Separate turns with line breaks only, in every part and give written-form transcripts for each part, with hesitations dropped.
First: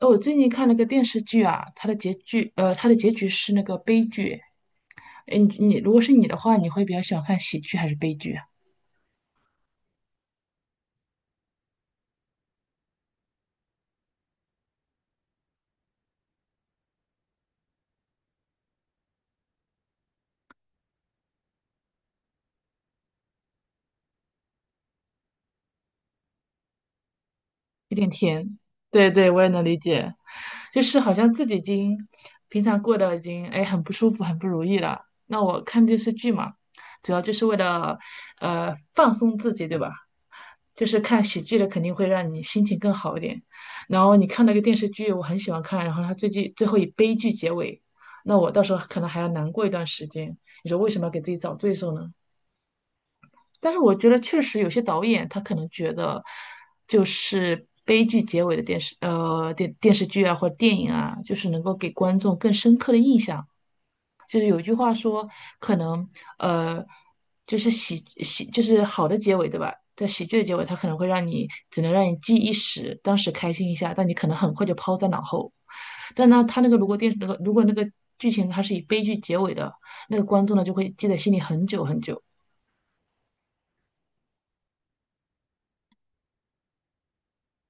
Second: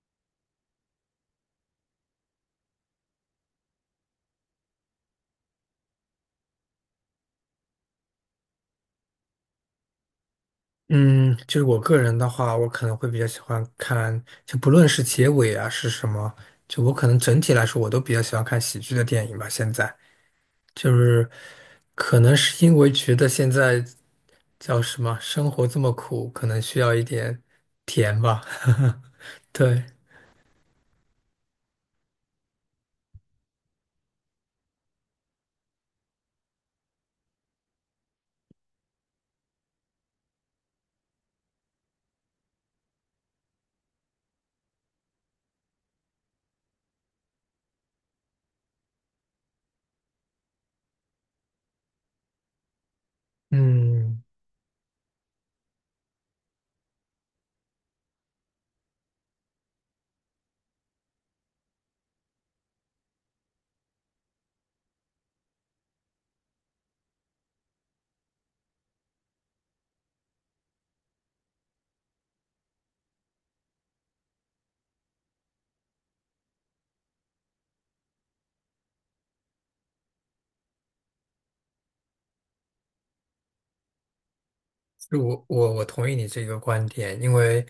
哦，我最近看了个电视剧啊，它的结局，它的结局是那个悲剧。诶你如果是你的话，你会比较喜欢看喜剧还是悲剧啊？
嗯，就是我个人的话，我可能会比较喜欢看，就不论是结尾啊是什么，我可能整体来说，我都比较喜欢看喜剧的电影吧。现在就是可能是因为觉得现在叫什么，生活这么苦，可能需要一点
有点
甜吧。
甜。对对，我也 能理
对，
解。就是好像自己已经平常过得已经哎很不舒服、很不如意了。那我看电视剧嘛，主要就是为了放松自己，对吧？就是看喜剧的肯定会让你心情更好一点。然后你看那个电视剧，我很喜欢看，然后它最近最后以悲剧结尾，那我到时候可能还要难过一段时间。你说为什么要给自己找罪受呢？但是我觉得
嗯。
确实有些导演他可能觉得，就是悲剧结尾的电视电视剧啊或者电影啊，就是能够给观众更深刻的印象。就是有一句话说，可能呃就是喜就是好的结尾对吧？在喜剧的结尾，他可能会让你只能让你记一时，当时开心一下，但你可能很快就抛在脑后。但呢，他那个如果电视那个如果那个剧情它是以悲剧结尾的，那个观众呢就会记在心里很久很久。
是我同意你这个观点，因为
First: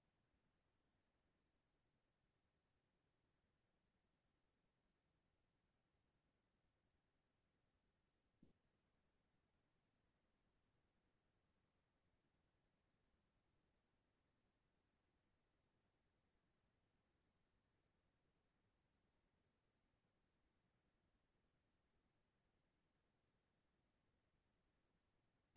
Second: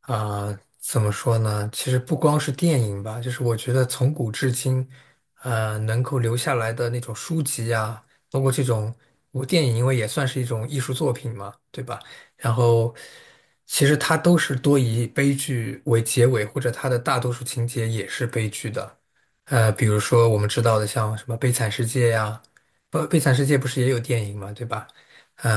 怎么说呢？其实不光是电影吧，就是我觉得从古至今，能够留下来的那种书籍啊，包括这种我电影，因为也算是一种艺术作品嘛，对吧？然后其实它都是多以悲剧为结尾，或者它的大多数情节也是悲剧的。比如说我们知道的像什么《悲惨世界》呀，不，《悲惨世界》不是也有电影嘛，对吧？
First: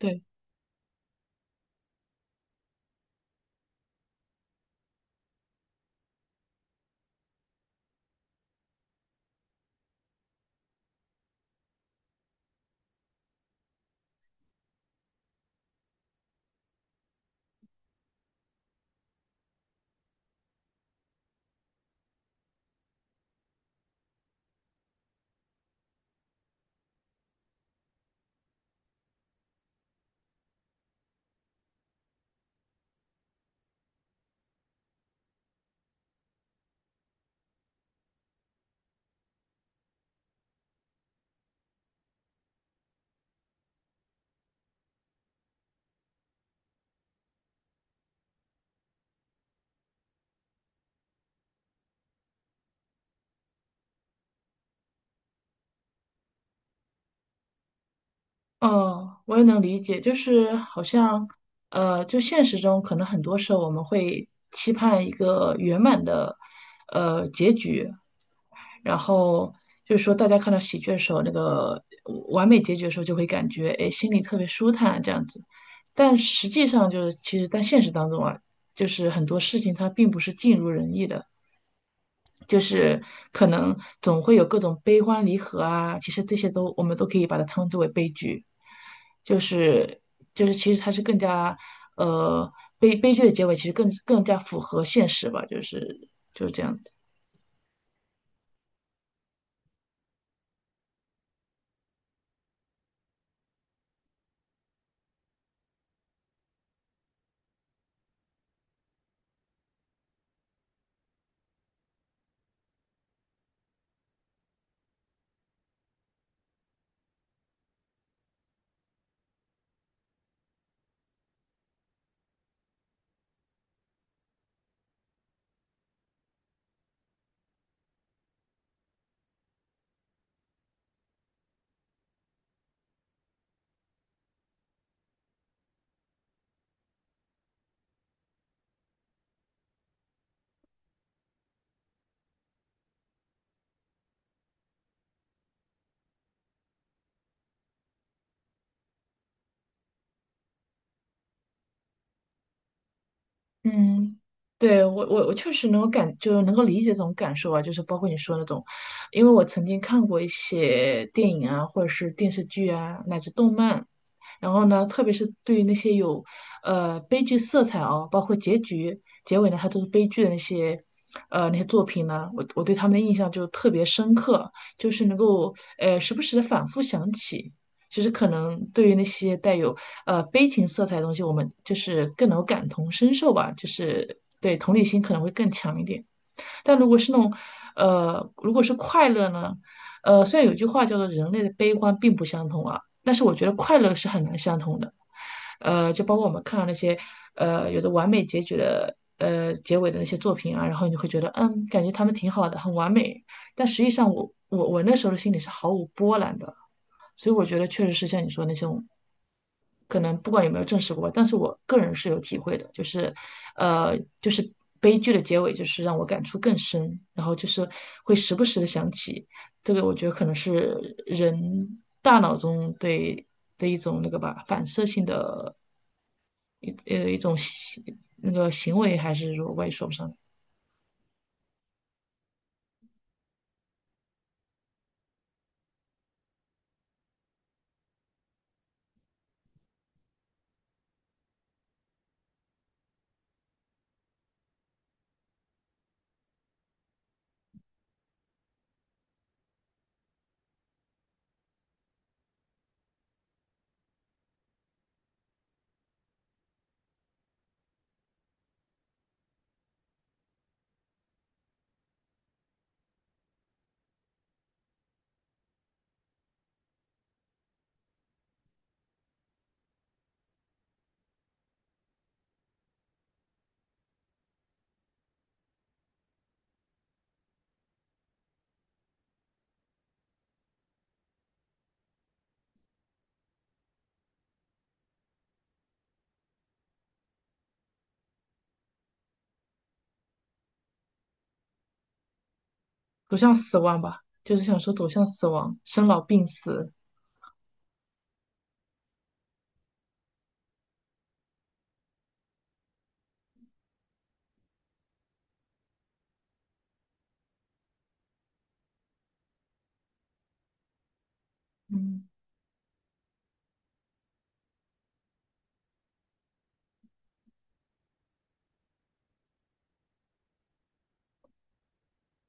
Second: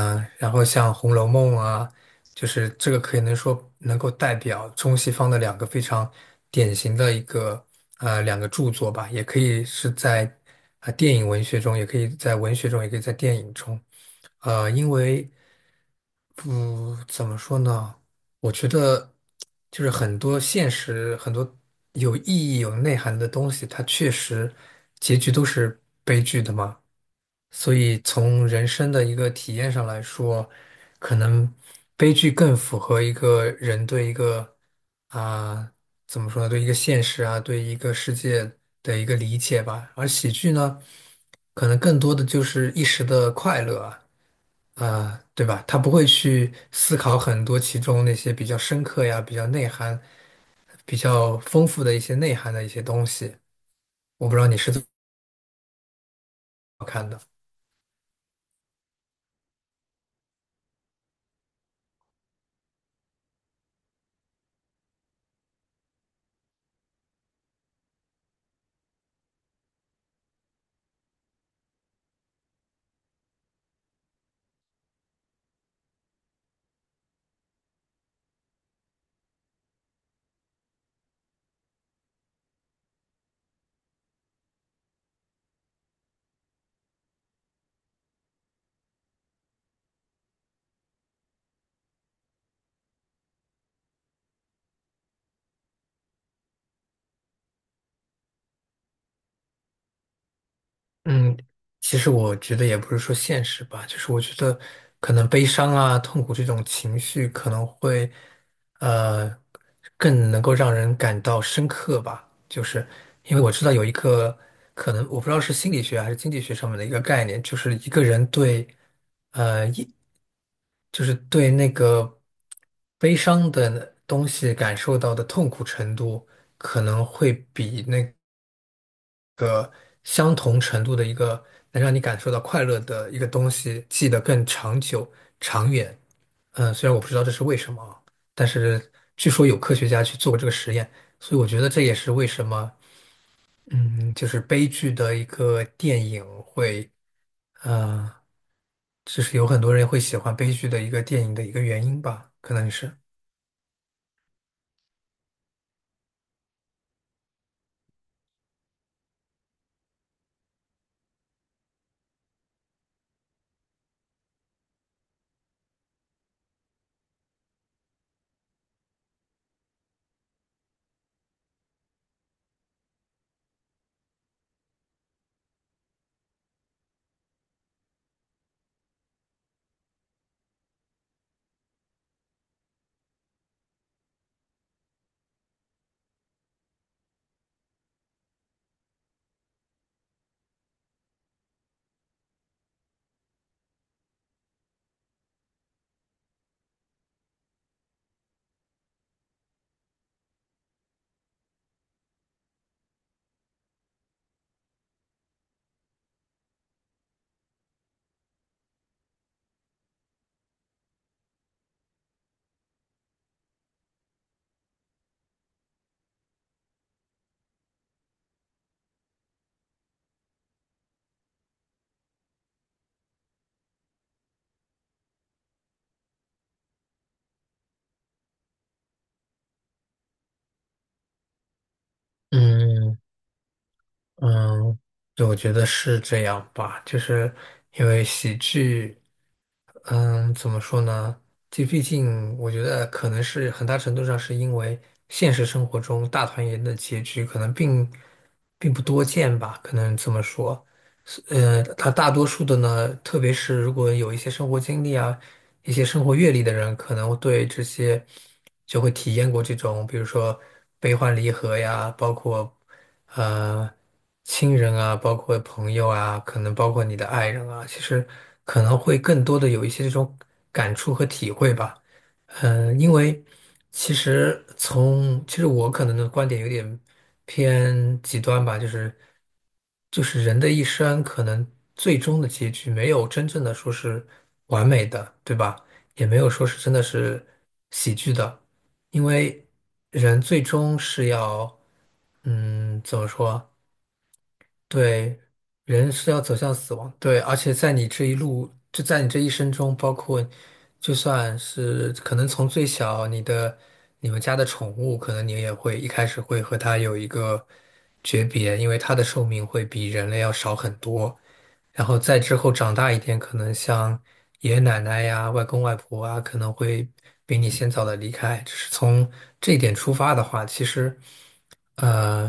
对。
然后像《红楼梦》啊，就是这个可以能说能够代表中西方的两个非常典型的一个两个著作吧，也可以是在电影文学中，也可以在文学中，也可以在电影中。因为不怎么说呢，我觉得就是很多现实、很多有意义、有内涵的东西，它确实结局都是悲剧的嘛。所以从人生的一个体验上来说，可能悲剧更符合一个人对一个啊、怎么说呢，对一个现实啊，对一个世界的一个理解吧。而喜剧呢，可能更多的就是一时的快乐啊，对吧？他不会去思考很多其中那些比较深刻呀、比较内涵、比较丰富的一些内涵的一些东西。我不知道你是怎么看的。
哦，我也能理解，就是好像，呃，就现实中可能很多时候我们会期盼一个圆满的，呃，结局，然后就是说大家看到喜剧的时候，那个完美结局的时候，就会感觉哎心里特别舒坦这样子，但实际上就是其实在现实当中啊，就是很多事情它并不是尽如人意的，就是可能总会有各种悲欢离合啊，其实这些都我们都可以把它称之为悲剧。就是就是其实它是更加呃悲剧的结尾，其实更加符合现实吧，就是这样子。
嗯，其实我觉得也不是说现实吧，就是我觉得可能悲伤啊、痛苦这种情绪可能会，呃，更能够让人感到深刻吧。就是因为我知道有一个可能，我不知道是心理学还是经济学上面的一个概念，就是一个人对，呃，一就是对那个悲伤的东西感受到的痛苦程度，可能会比那相同程度的一个能让你感受到快乐的一个东西，记得更长久、长远。嗯，虽然我不知道这是为什么啊，但是据说有科学家去做过这个实验，所以我觉得这也是为什么，嗯，就是悲剧的一个电影会，呃，就是有很多人会喜欢悲剧的一个电影的一个原因吧，可能是。
嗯，对，我确实能够感，就是能够理解这种感受啊，就是包括你说那种，因为我曾经看过一些电影啊，或者是电视剧啊，乃至动漫，然后呢，特别是对于那些有悲剧色彩哦，包括结局、结尾呢，它都是悲剧的那些那些作品呢，我对他们的印象就特别深刻，就是能够时不时的反复想起。其实可能对于那些带有悲情色彩的东西，我们就是更能够感同身受吧，就是对同理心可能会更强一点。但如果是那种，如果是快乐呢，虽然有句话叫做人类的悲欢并不相同啊，但是我觉得快乐是很难相同的。就包括我们看到那些有着完美结局的结尾的那些作品啊，然后你会觉得嗯，感觉他们挺好的，很完美，但实际上我那时候的心里是毫无波澜的。所以我觉得确实是像你说的那种，可能不管有没有证实过，但是我个人是有体会的，就是，就是悲剧的结尾，就是让我感触更深，然后就是会时不时的想起这个，我觉得可能是人大脑中对的一种那个吧，反射性的一种行为，还是说我也说不上，
嗯。嗯，对，我觉得是这样吧，就是因为喜剧，嗯，怎么说呢？这毕竟我觉得可能是很大程度上是因为现实生活中大团圆的结局可能并不多见吧，可能这么说。是呃，它大多数的呢，特别是如果有一些生活经历啊。一些生活阅历的人，可能对这些就会体验过这种，比如说悲欢离合呀，包括呃亲人啊，包括朋友啊，可能包括你的爱人啊，其实可能会更多的有一些这种感触和体会吧。嗯，因为其实从其实我可能的观点有点偏极端吧，就是人的一生可能最终的结局没有真正的说是完美的，对吧？也没有说是真的是喜剧的，因为人最终是要怎么
走向
说？
死亡吧，就是想说走向
对，
死亡，生
人
老
是要
病
走向
死。
死亡，对，而且在你这一路，就在你这一生中，包括就算是可能从最小你的你们家的宠物，可能你也会一开始会和它有一个诀别，因为它的寿命会比人类要少很多。然后再之后长大一点，可能像爷爷奶奶呀、外公外婆啊，可能会比你先早的离开。只是从这一点出发的话，其实，呃，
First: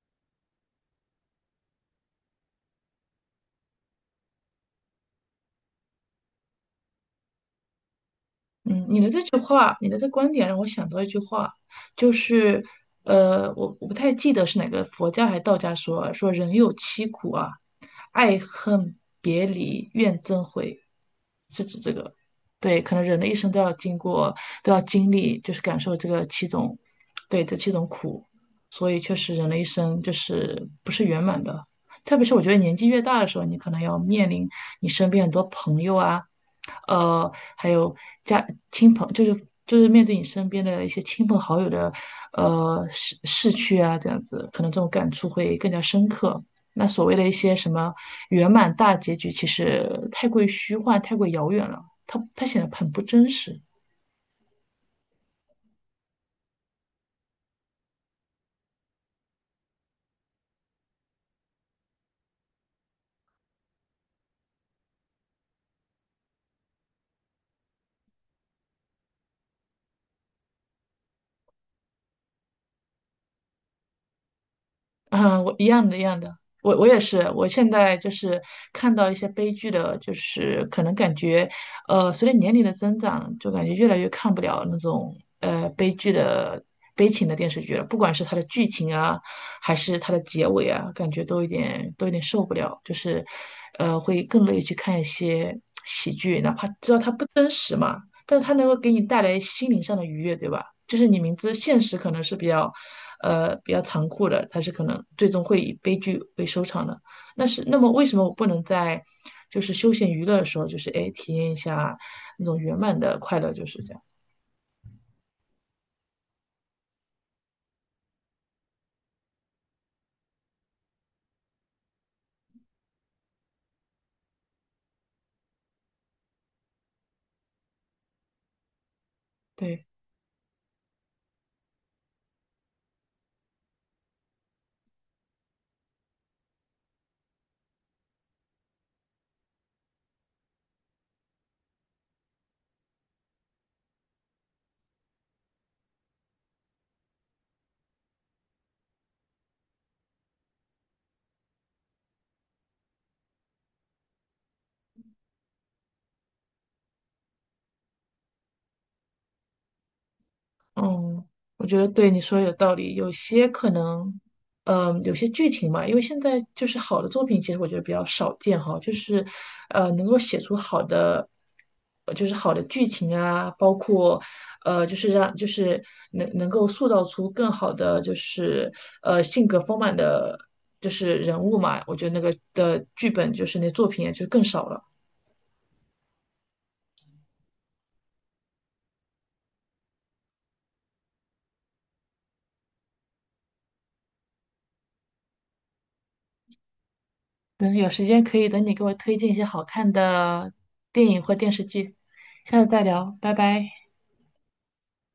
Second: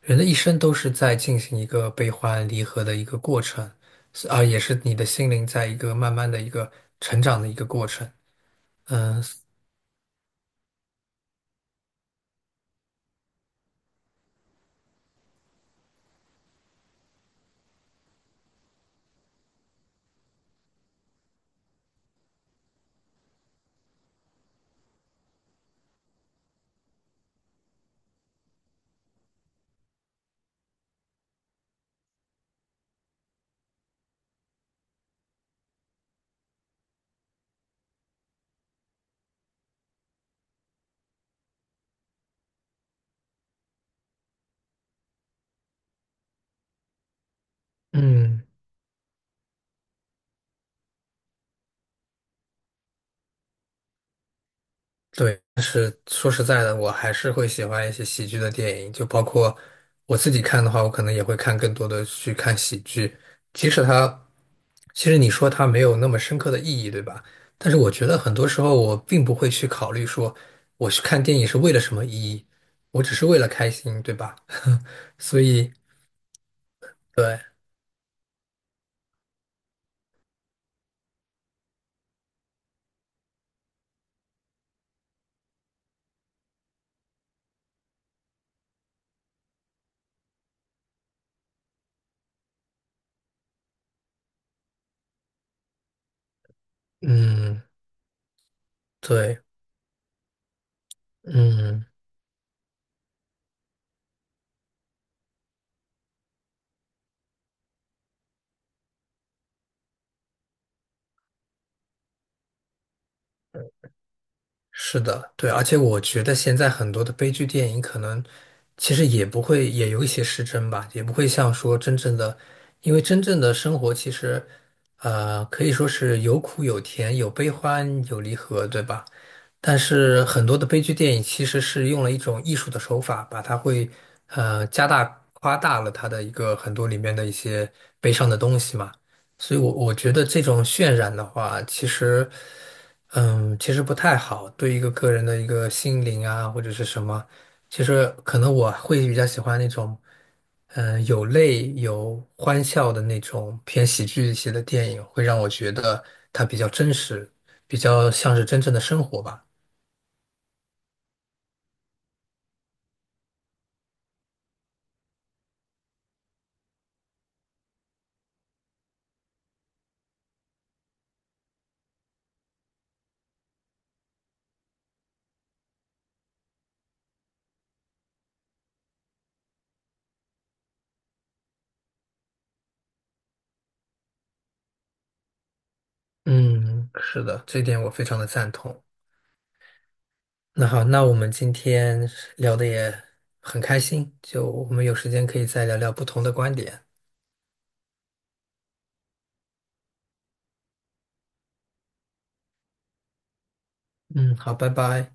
人的一生都是在进行一个悲欢离合的一个过程，是啊，也是你的心灵在一个慢慢的一个成长的一个过程。
嗯，你的这句话，你的这观点让我想到一句话，就是，我不太记得是哪个佛家还是道家说啊说人有七苦啊，爱恨别离怨憎会，是指这个。对，可能人的一生都要经过，都要经历，就是感受这个七种，对，这七种苦，所以确实人的一生就是不是圆满的。特别是我觉得年纪越大的时候，你可能要面临你身边很多朋友啊。呃，还有家亲朋，就是就是面对你身边的一些亲朋好友的，呃，逝去啊，这样子，可能这种感触会更加深刻。那所谓的一些什么
嗯。
圆满大结局，其实太过于虚幻，太过于遥远了，它显得很不真实。
对，但是说实在的，我还是会喜欢一些喜剧的电影，就包括我自己看的话，我可能也会看更多的去看喜剧，即使它，其实你说它没有那么深刻的意义，对吧？但是我觉得很多时候我并不会去考虑说我去看电影是为了什么意义，我只是为了开心，对吧？所
嗯，我一
以，
样的，一样的，我也是，
对，
我现在就是看到一些悲剧的，就是可能感觉，随着年龄的增长，就感觉越来越看不了那种悲剧的悲情的电视剧了，不管是它的剧情啊，还是它的结尾啊，感觉都有点受不了，就是，会更乐意去看一些喜剧，哪怕知道它不真
嗯，
实嘛，但是它能够给你带来
对，
心灵上的愉悦，对吧？就是你明知现
嗯。
实可能是比较，比较残酷的，它是可能最终会以悲剧为收场的。那是，那么为什么我不能在就是休闲娱乐的时候，就是哎体验一下那种圆满的快乐，就是这样。
是的，对，而且我觉得现在很多的悲剧电影可能其实也不会，也有一些失真吧，也不会像说真正的，因为真正的生活其实，可以说是有苦有甜，有悲欢，有离合，对吧？但
对。
是很多的悲剧电影其实是用了一种艺术的手法，把它会加大夸大了它的一个很多里面的一些悲伤的东西嘛。所以我，我觉得这种渲染的话，其实嗯，其实不太好，对一个个人的一个心灵啊或者是什么，其实可能我会比较喜欢那种有泪有欢笑的那种偏喜剧一些的电影，会让我觉得它比较真实，比较像是真正的生活吧。
嗯，我觉得对你说的有道理。有些可能，嗯，有些剧情嘛，因为现在就是好的作品，其实我觉得比较少见哈，就是，能够写出好的，就是好的剧情啊，包括，就是让就是能够塑造出更好的就是性格丰满的，就是人物嘛。我觉得那个的剧本就是那作品也就更少了。
嗯，是的，这点我非常的赞同。那好，那我们今天聊的也很开心，就我们有时间可以再聊聊不同的观点。
等有时间可以等你给我推荐一些好看的电影或电视剧，下次再聊，拜拜。
嗯，好，拜拜。